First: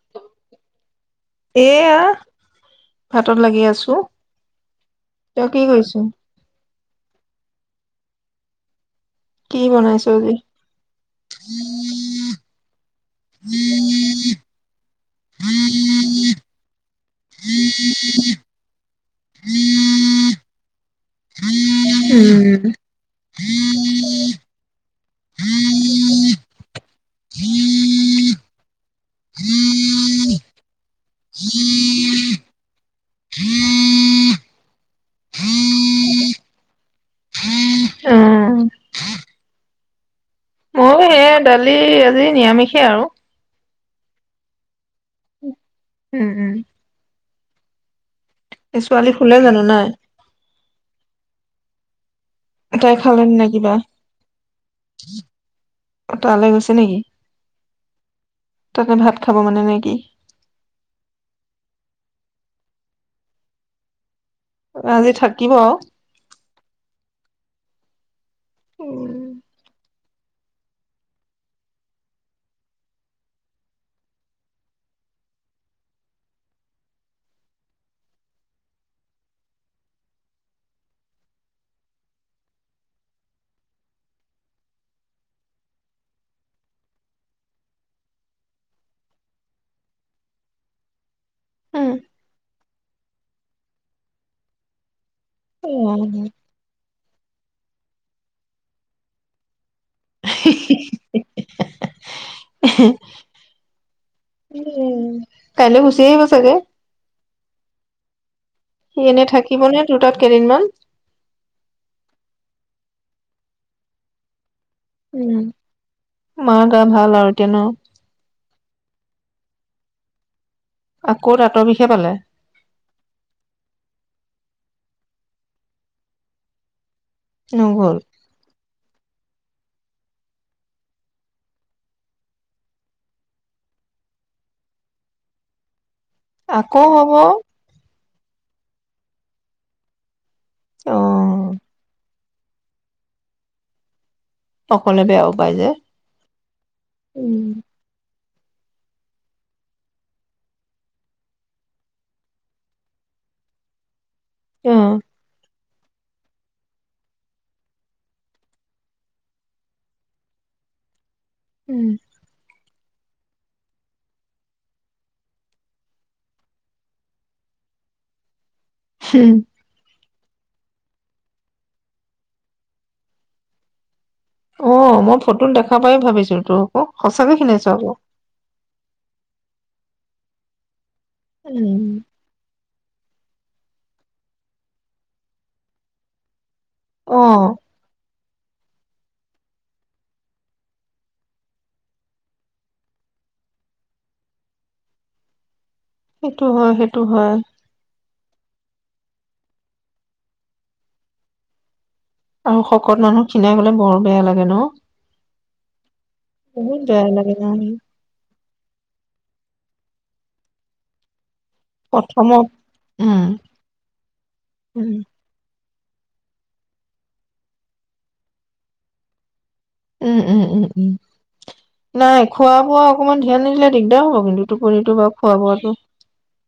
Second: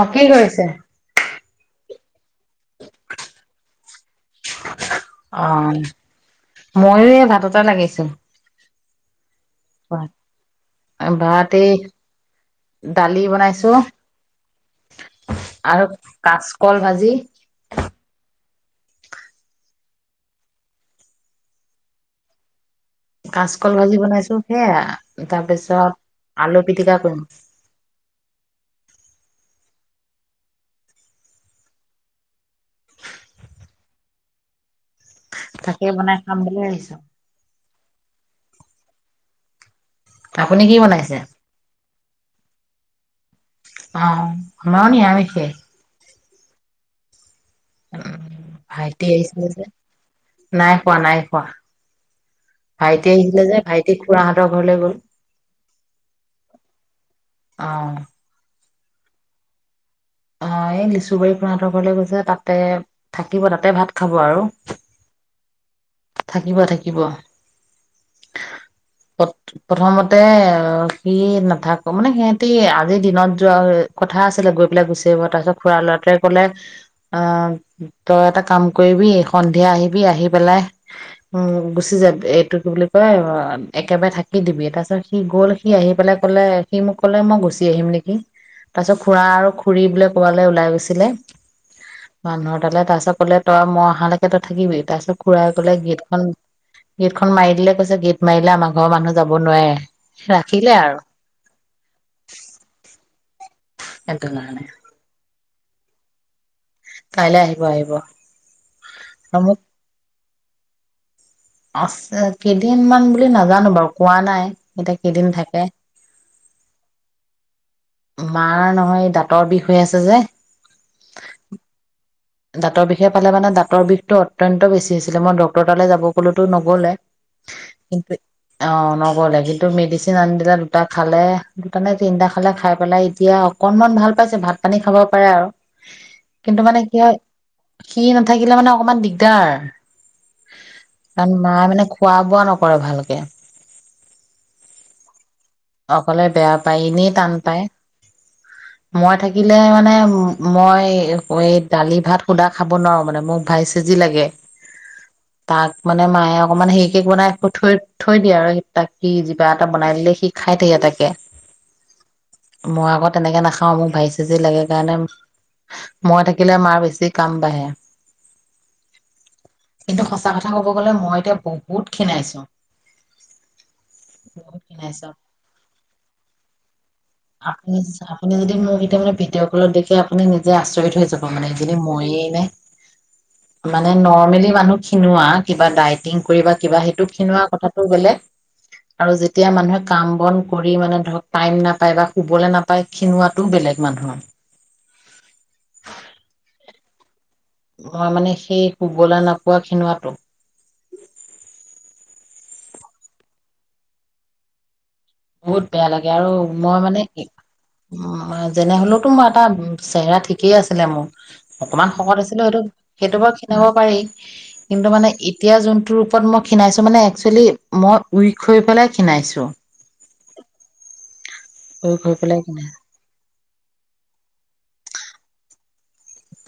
অ কি কৰিছে? এয়া ভাতত লাগি আছো। তই অ কি কৈ'ছ? ময়ো এই ভাততে লাগিছো। কি বনাইছ ভাত আজি ভাত এই দালি বনাইছো। আৰু কাচকল ভাজি। উম। কাচকল ভাজি বনাইছো সেয়েয়া তাৰপিছত আলু পিটিকা কৰিম। উম। তাকেই বনাই খাম বুলি আহিছো। উম আপুনি কি বনাইছে। সেয়াই দালি আৰু আজি নিৰামিষে আৰু অ আমাৰ নিৰামিষে। উম উম। উম এই ভাইটি ছোৱালী শুলে আহিছিলে জানো যে, নাই নাই খোৱা নাই খোৱা [inaudible] তাই ভাইটি খালে আহিছিলে নে যে, কিবা ভাইটি খুৰাহতৰ ঘৰলৈ গল [inaudible] তালৈ গৈছে নেকি অহ তাতে ভাত খাব মানে নে কি? অ এই লিচুবাৰী খুৰাহতৰ ঘৰলৈ গৈছে তাতে থাকিব তাতে ভাত খাব আজি থাকিব আৰু [unintelligible] [inaudible] থাকিব থাকিব উম পত প্ৰথমত তে অ সি নাথাকো মানে সিহতি আজিৰ দিনত যোৱা কথা আছিলে গৈ পিলে গুচি আহিব তাৰপিছত খুৰাৰ লৰাটোৱে কলে অহ তই এটা কাম কৰিবি সন্ধিয়া আহিবি আহি পেলাই উম গুচি যাবি। এইটো কি বুলি কয় অ একেবাৰে থাকি দিবি। তাৰপিছত সি গ'ল সি আহি পেলাই ক'লে সি মোক ক'লে মই গুচি আহিম নেকি, তাৰপিছত খুৰা আৰু খুৰী বোলে ক'বালৈ ওলাই গৈছিলে [unintelligible] উম। [unintelligible] তাৰপিছত ক'লে তই মই অহালৈকেই তই থাকিবি তাৰ পিছত খুড়াই ক'লে গেটখন গেটখন মাৰি দিলে কৈছে গেট মাৰিলে আমাৰ ঘৰৰ মানুহ যাব নোৱাৰে। ৰাখিলে আৰু [unintelligible] সেইটো কাৰণে উমম। কাইলৈ গুচি আহিব চাগে। কাইলৈ আহিব আহিব। সি এনে থাকিব নে দুটাত কেইদিনমান। আছে কেইদিন মান বুলি নাজানো বাৰু কোৱা নাই। এতিয়া কেইদিন উম, থাকে মাৰ গা ভাল আৰু এতিয়া ন। মাৰ নহয় দাঁতৰ বিষ হৈ আছে যে। আকৌ দাঁতৰ বিষে পালে। দাঁতৰ বিষে পালে মানে দাঁতৰ বিষটো অত্যন্ত বেছি হৈছিলে মই ডক্টৰৰ তালৈ যাব ক'লোতো নগ'লে। নগল [unintelligible] অ, ন [unintelligible] মেডিচিন আন দিলে দুটা খালে, দুটা নে তিনটা খালে খাই পেলাই এতিয়া অকনমান ভাল পাইছে ভাত পানী খাব পাৰে আৰু। কিন্তু মানে আকৌ কি হব। হয় সি নাথাকিলে মানে অকমান দিগদাৰ। কাৰণ অ', মা মানে খোৱা ৱোৱা নকৰে ভালকে। অকলে বেয়াও পাই যে। অকলে বেয়া পায় এনেই টান উম, পায়। মই থাকিলে মানে ম মই এই দালি ভাত শুধা খাব নোৱাৰোঁ মানে মোক ভাই চেজি লাগে। উম। তাক মানে মায়ে অকমান হেৰিকে বনাই থৈ থৈ দিয়ে আৰু তাক সি [unintelligible] এটা বনাই দিলে সি খাই তাকে। উম। মই আকৌ তেনেকে নাখাও মোক ভাজি চাজি লাগে কাৰণে, মই থাকিলে মাৰ বেছি তে কাম বাঢ়ে। হম। কিন্তু সঁচা কথা ক'ব গ'লে মই এতিয়া বহুত খিনাইছো। বহুত অ', খিনাইছা, মই ফটোত দেখা পাই ভাবিছো তোৰ আকৌ সঁচাকে খিনাইছো আপনি আকৌ। আপুনি যদি মোক এতিয়া মানে ভিডিঅ' কলত দেখে নিজে আচৰি হৈ যাও উম, এনে মইয়ে নে। মানে নৰ্মেলি মানুহ খিনোৱা কিবা ডায়েটিং কৰিবা কিবা সেইটো খিনোৱা অ', কথাটো বেলেগ। আৰু যেতিয়া মানুহে কাম বন কৰি মানে ধৰক টাইম নাপায় বা শুবলৈ নাপায় খিনোৱাটো বেলেগ মানুহৰ সেইটো হয় সেইটো হয় মই মানে সেই শুবলে নোপোৱা খিনোৱাটো আৰু শকত মানুহ খিনাই গলে বৰ বেয়া লাগে ন বহুত বেয়া লাগে আৰু মই বহুত মানে বেয়া লাগে ন? উ যেনে হলেওতো মই এটা চেহেৰা ঠিকেই আছিলে মোৰ অকমান শকত আছিলো প্ৰথমত সেইটো উম, সেইটো বাৰু খিনাব পাৰি কিন্তু উম, মানে এতিয়া জোনটো গ্ৰুপত মই খিনাইছো মানে একচুৱেলি মই উইক হৈ পেলাই খিনাইছো উম উম উম উম উইক হৈ নাই পেলাই খোৱা ক্ষীণাইছো বোৱা অকমান ধ্যান দিলে দিগদাৰ হ'ব কিন্তু টোপনিটো বাৰু খোৱা বোৱাটো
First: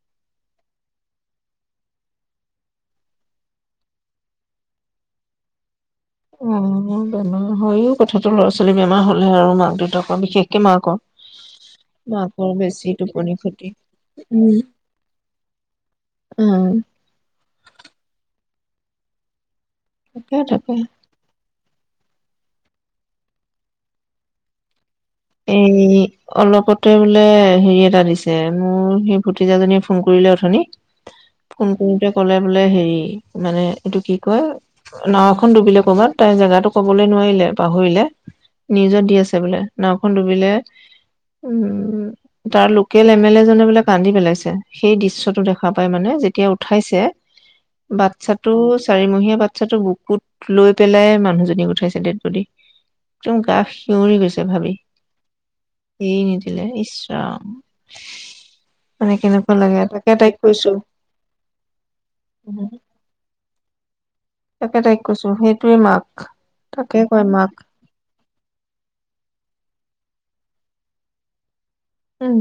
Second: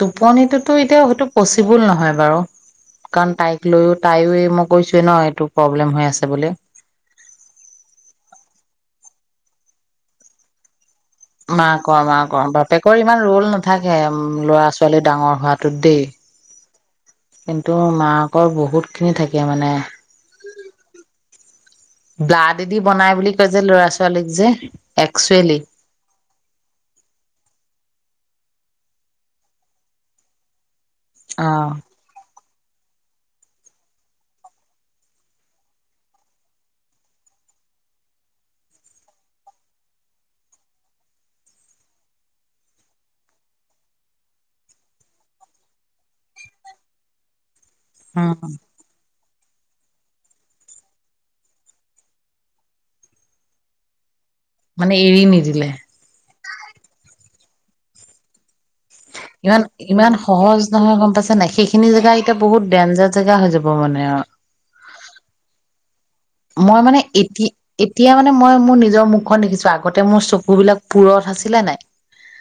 টোপনিটোতো এতিয়া হইটো পচিবল নহয় বাৰু কাৰণ তাইক লৈও তাইও এই মই কৈছোৱে ন এইটো প্ৰব্লেম হৈ আছে বুলি অ বেমাৰ হয় ও কথাটো ল'ৰা ছোৱালী বেমাৰ হ'ল আৰু মাক দেউতাকৰ বিশেষকে মাকৰ মাকৰ মাকৰ বেছি বাপেকৰ ইমান টোপনি ৰোল ক্ষতি নাথাকে উম লৰা ছোৱালী ডাঙৰ হোৱাটোত দেই উম কিন্তু মাক সিহঁতৰ বহুতখিনি থাকে মানে থাকে থাকে ব্লাডদি বনাই বুলি কয় যে ল'ৰা ছোৱালীক যে একচুৱেলি এই অলপতে বোলে হেৰিয়ে জা দিছে মোৰ সেই ভতিজাজনীয়ে ফোন কৰিলে অথনি অ ফোন কৰোতে ক'লে বোলে হেৰি মানে এইটো কি কয় নাওখন ডুবিলে ক'বাত তাই জেগাটো কবলৈ নোৱাৰিলে পাহৰিলে নিউজত দি আছে বোলে নাওখন ডুবিলে উম তাৰ লোকেল এম এল এ জনে বোলে কান্দি পেলাইছে সেই দৃশ্যটো দেখা পাই মানে যেতিয়া উঠাইছে উম বাচ্ছাটো চাৰিমহীয়া বাচ্ছাটো বুকুত লৈ পেলাই মানুহজনীক উঠাইছে ডেডবডি একদম গা শিঞৰি গৈছে তে ভাবি মানে এৰি নিদিলে এৰি নিদিলে ইস ৰাম উ [inaudible] ইমান ইমান সহজ নহয় গম পাইছে নে নাই সেইখিনি জেগা এতিয়া বহুত ডেঞ্জাৰ জেগা হৈ যাব মানে অ তাকে তাইক কৈছো সেইটোৱে মাক মই তাকে মানে কয় এতিয়া মাক এতিয়া মানে মই মোৰ নিজৰ মুখখন দেখিছো আগ আগতে মোৰ চকু বিলাক পুৰঠ আছিলে নাই। উম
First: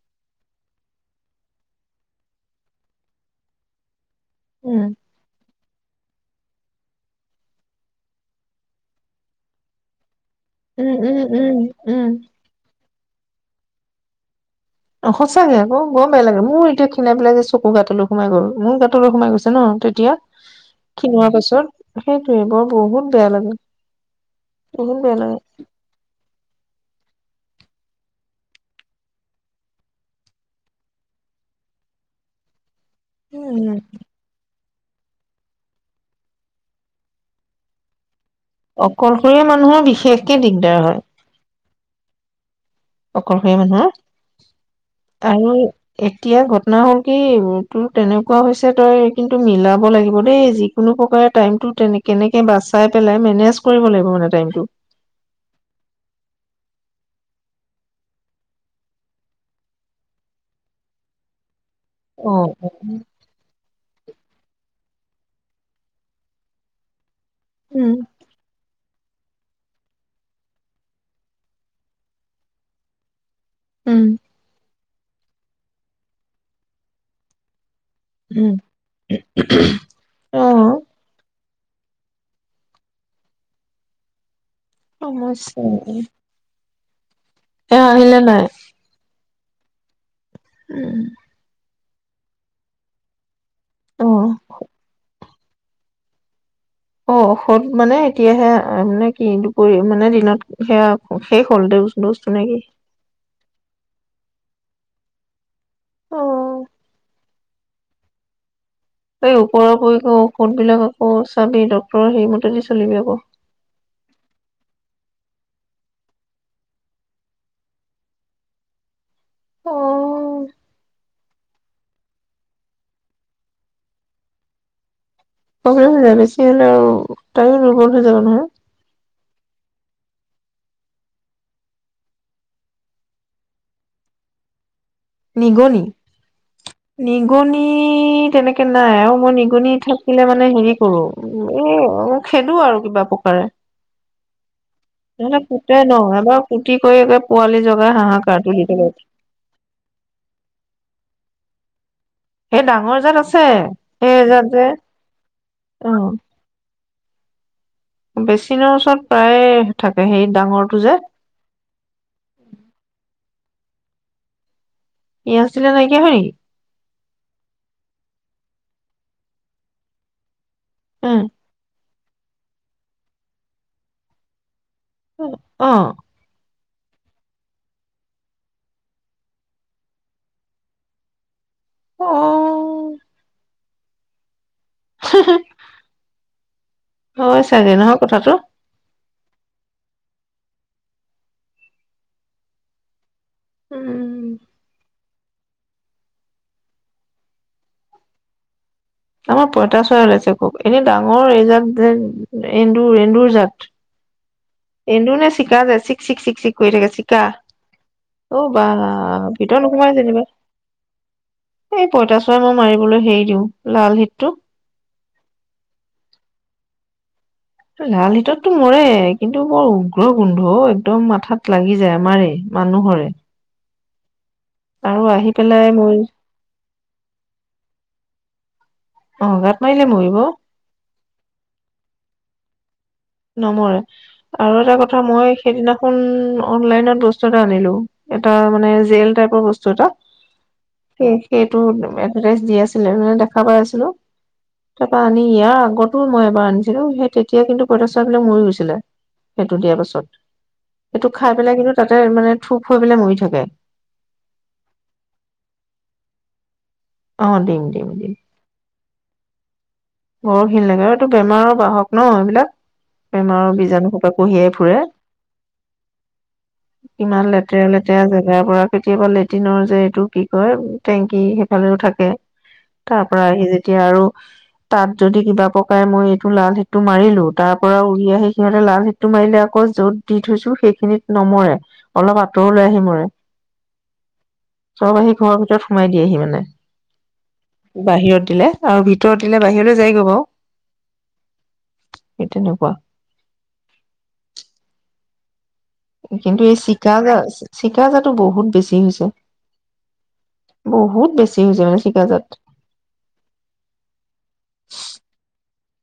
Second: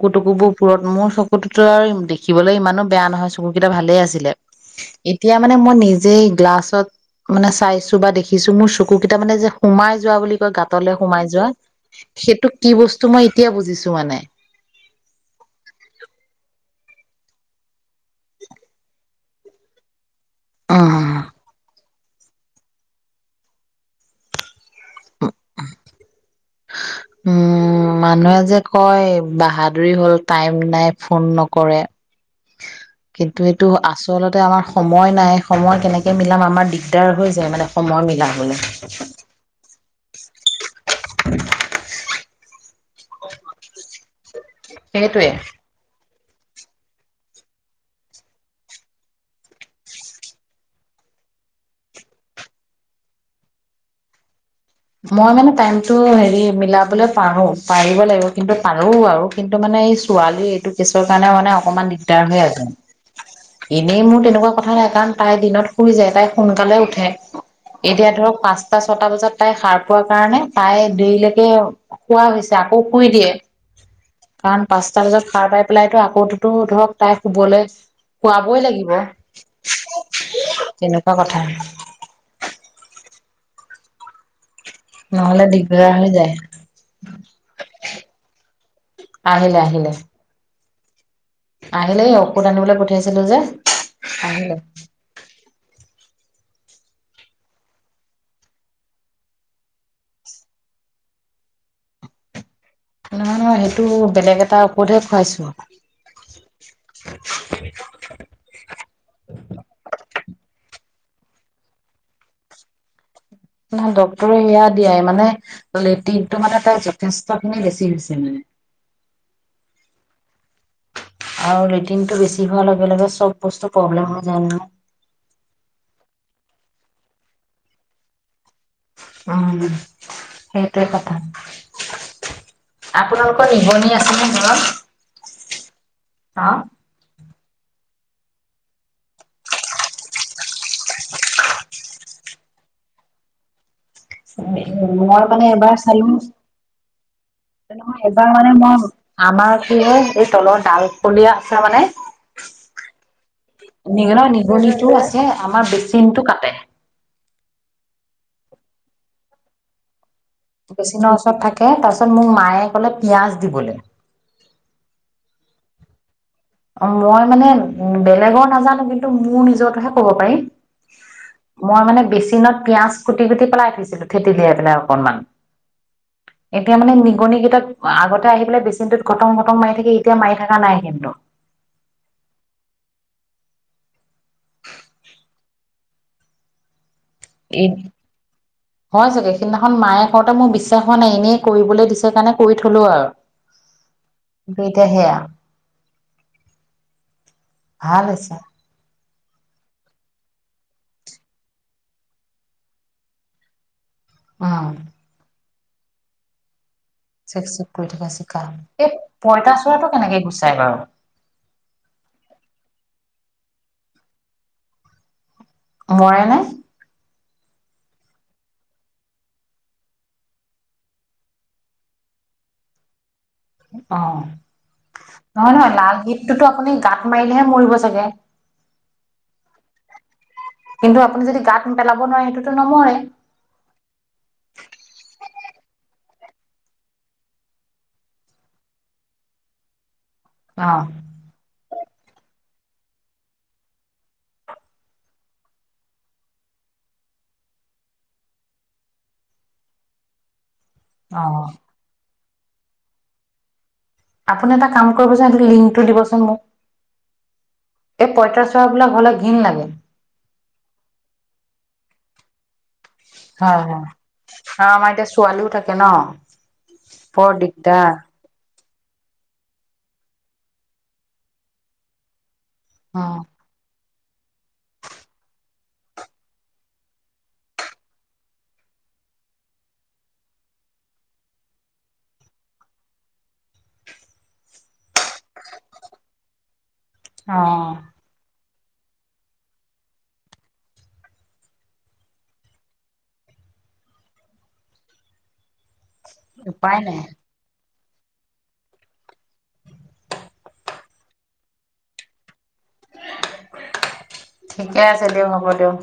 চকু টকুবোৰ ফুৰৰত মোৰ চকুটোতো আৰু দেখিবলৈ ইমানো বেয়া নহয় চকুকেইটা ভালেই আছিল উম এতিয়া মানে মই নিজে গ্লাছত মানে চাইছোঁ বা দেখিছোঁ দিছো মোৰ চকুকেইটা মানে যে সোমাই যোৱা বুলি উম গাতলে উম সোমাই যোৱা উম উম সেইটো কি বস্তু ত মই এতিয়া বুজিছো মানে অ সঁচাকে আকৌ বৰ বেয়া লাগে মোৰ এতিয়া খীনাই পেলাই যে চকু গাঁটোলৈ সোমাই গ'ল মোৰ গাঁটোলৈ সোমাই গৈছে ন তেতিয়া অ ক্ষীণোৱা পাছত। সেইটোয়ে বৰ বহুত বেয়া লাগে বু [unintelligible] উম মানুহে যে কয় বাহাদুৰী হল টাইম নাই ফোন নকৰে কিন্তু এইটো উম আচলতে আমাৰ সময় নাই সময় কেনেকৈ মিলাম আমাৰ দিগদাৰ হৈ যায় মানে সময় মিলাম অকলশৰীয়া মানুহৰ বিশেষ একে দিগদাৰ হয়। অকলশৰীয়া মানুহ সেইটোৱে আৰু এতিয়া ঘটনা হ'ল কি তোৰ তেনেকুৱা হৈছে তই কিন্তু মিলাব লাগিব দেই যিকোনো প্ৰকাৰে টাইমতটো তেনে কেনেকে বাচাই পেলাই মেনেজ কৰিব লাগিব মানে টাইমটো মই মানে টাইমতটো হেৰি মিলাবলৈ পাৰো পাৰিব লাগিব কিন্তু পাৰো আৰু কিন্তু মানে এই ছোৱালী এইটো কেছৰ কাৰণে মানে অকমান দিগদাৰ হৈ অ', আজ অ'। এনেই মোৰ তেনেকুৱা কথা নাই কাৰণ তাই দিনত শুৰি যায় তাই সোনকালে উঠে উম এতিয়া ধৰক পাঁচ টা ছটা বজাত তাই সাৰ পোৱা কাৰণে তাই দেৰিলৈকে শুবা হৈছে আকৌ শুই দিয়ে উম। পচতা‌ বজাত সাৰ পাই পেলাইতো আকৌতো ধৰক তাই শুবলৈ উম শুৱাবই লাগিব আহ। তেনেকুৱা [unintelligible] নহলে সমস্যা দিগদাৰ হয় যায়। এ আহিলে নাই আহিল আহিল উম আহিলেই ঔষধ আনিবলৈ পঠিয়াইছিলো যে। অ', আহিলে অ ঔষধ মানে এতিয়াহে মানে কি, দুপৰী মানে দিনত সেয়া শেষ হ'ল দে [unintelligible] নে কি। নহয় নহয়, সেইটো বেলেগ এটা ঔষধহে খুৱাইছো। [inaudible] [inaudible] অ', এই ওপৰা উপৰি কৈ ঔষধ বিলাকত অ চাবি ডক্তৰৰ সেই মতেদি চলিবি আকৌ। নহয় ডক্তৰে সেয়া দিয়াই মানে, লেটিটো মানে তাৰ যথেষ্ট খিনি বেছি হৈছে মানে। অঁ আৰু লেট্ৰিনটো বেছি হোৱাৰ লগে লগে চব বস্তু প্ৰব্লেম হৈ যায় নহয়। প্ৰব্লেম হৈ যায় বেছি হলে আৰু তয়ো দুৰ্বল হৈ যাবি নহয়। উম সেইটোৱে কথা। আপোনালোকৰ নিগনি আছে নে ঘৰত? নিগনি, অ নিগনি ই তেনেকে নাই আৰু মই নিগনি থাকিলে মানে হেৰি কৰো, এ ম খেদো আৰু কিবা প্ৰকাৰে। মই নহ'লে মানে কুটে এবাৰ ন চালো, এবাৰ কুটি কৰি একে পোৱালি জগাই এবাৰ হাহাকাৰটো মানে দি মই থাকে আমাৰ কি হয় এই তলৰ ডাল পলিয়া আছে মানে সেই ডাঙৰ জাত আছে সেই এজাত যে নিগ-নিগলিতটো আছে আমাৰ বেচিনটো কাটে। বেছিনৰ ওচৰত প্ৰায়ে থাক বেচিনৰ ওচৰত থাকে, তাৰ পিছত মোৰ মায়ে ক'লে পিঁয়াজ িবোলে পিয়াঁজ দিলে নাইকিয়া হয় নেকি? অঁ মই মানে বেলেগৰ নাজানো কিন্তু মোৰ নিজৰতোহে কব পাৰিম। উ মই মানে বেচিনত পিঁয়াজ কুটি-কুটি পেলাইঠছিলোঁ থেটিলিয়াই পেলাই অক অঁ এতিয়া মানে নিগনি কেইটাক আগতে আহি পেলাই বেছিনটোত কটং-কটং মাৰি থাকি এতিয়া মাৰি থাকা নাই কিন্তু। অঁ হ হ হয় এই চাগে, নহয় কথাটো? হয় চাগে সিদিনাখন মায়ে কওঁতে মোৰ বিশ্বাস হোৱা নাই এনেই কৰিবলৈ দিছে কাৰণে কৰি থলো উম আৰু। বিধে সেয়া ভাল আছা আমাৰ পঁইতাচৰা ওলাইছে খুব এনে ডাঙৰ এইজাত যে, এন্দুৰ এন্দুৰ জাত। উম এন্দুৰ নে চিক চিকা যে চিক্ চিক্ চিক্ চিক্ কৰি থাকে চিকা। চেক চেক কৰি থকা চিকা অঁ বা, এই ভিতৰত পঁইতাচোৰাটো নোসোমাই কেনেকে যেনিবা। গুচাই বাৰু এই পইতাচোৰা মই মাৰিবলৈ হেৰি দিওঁ, লাল হেটটো। মৰে নে? লাল হিততটো মৰে কিন্তু বৰ উগ্ৰ গোন্ধ একদম মাথাত লাগি যায় মাৰে মানুহৰে। অ। আৰু আহি পেলাই মোৰ তাত মাৰিলেহে মৰিব চাগে? অ গাত মাৰিলে মৰিব। কিন্তু আপুনি যদি গাত পেলাব নোৱাৰে সেইটোতো নমৰে। নমৰে আৰু এটা কথা মই সেইদিনাখন অনলাইনত বস্তু এটা আনিলো, এটা মানে জেল টাইপৰ বস্তু এটা। অ সেই সেইটো এডাৰচ দি আছে মানে দেখা পাই আছিলো তাৰ পা আনি ইয়াৰ আগতো মই এবাৰ আনিছিলো সেই তেতিয়া কিন্তু তাৰপিছত বেলাক মৰি গৈছিলে সেইটো দিয়াৰ পাছত। সেইটো অ খাই পেলাই কিন্তু তাতে মানে থোপ হৈ পেলাই মৰি থাকে। আপুনি এটা কাম কৰিবচোন আপুনি লিংকটো দিবচোন অ দিম দিম মোক। এই দিম পইতাচৰাবিলাক হলে ঘিণ লাগে। বৰ ঘিণ লাগে আৰু এইটো বেমাৰৰ বাহক ন' এইবিলাক বেমাৰৰ হয় হয় বীজাণু সোপা কঢ়িয়াই আৰু ফুৰে আমাৰ এতিয়া ছোৱালীও থাকে ন বৰ ইমান লেতেৰা দিগদাৰ লেতেৰা জেগা অ', কেতিয়াবা লেট্ৰিনৰ যে এইটো কি কয় টেংকি সেইফালেও থাকে। অ তাৰ পৰা আহি যেতিয়া আৰু তাত যদি কিবা পকাই মই এইটো লাল হিতটো মাৰিলো তাৰ পৰা উৰি আহি সিহঁতে লাল হিটটো মাৰিলে আকৌ যত দি থৈছো সেইখিনিত নমৰে অলপ আঁতৰলৈ আহি মৰে চব আহি ঘৰৰ ভিতৰত সোমাই দিয়েহি মানে। অ বাহিৰত দিলে আৰু ভিতৰতে বাহিৰলৈ যাইগৈ বাৰু সেই তেনেকুৱা। কিন্তু এই উপায় চিকা নাই যে চিকাজাটো বহুত বেছি হৈছে। বহুত বেছি হৈছে মানে চিকাজাত। ঠিকে আছে দিয়ক হ'ব দিয়ক।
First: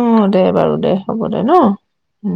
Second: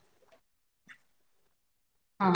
অ', দে বাৰু দে হ'ব দে ন'। অ। উম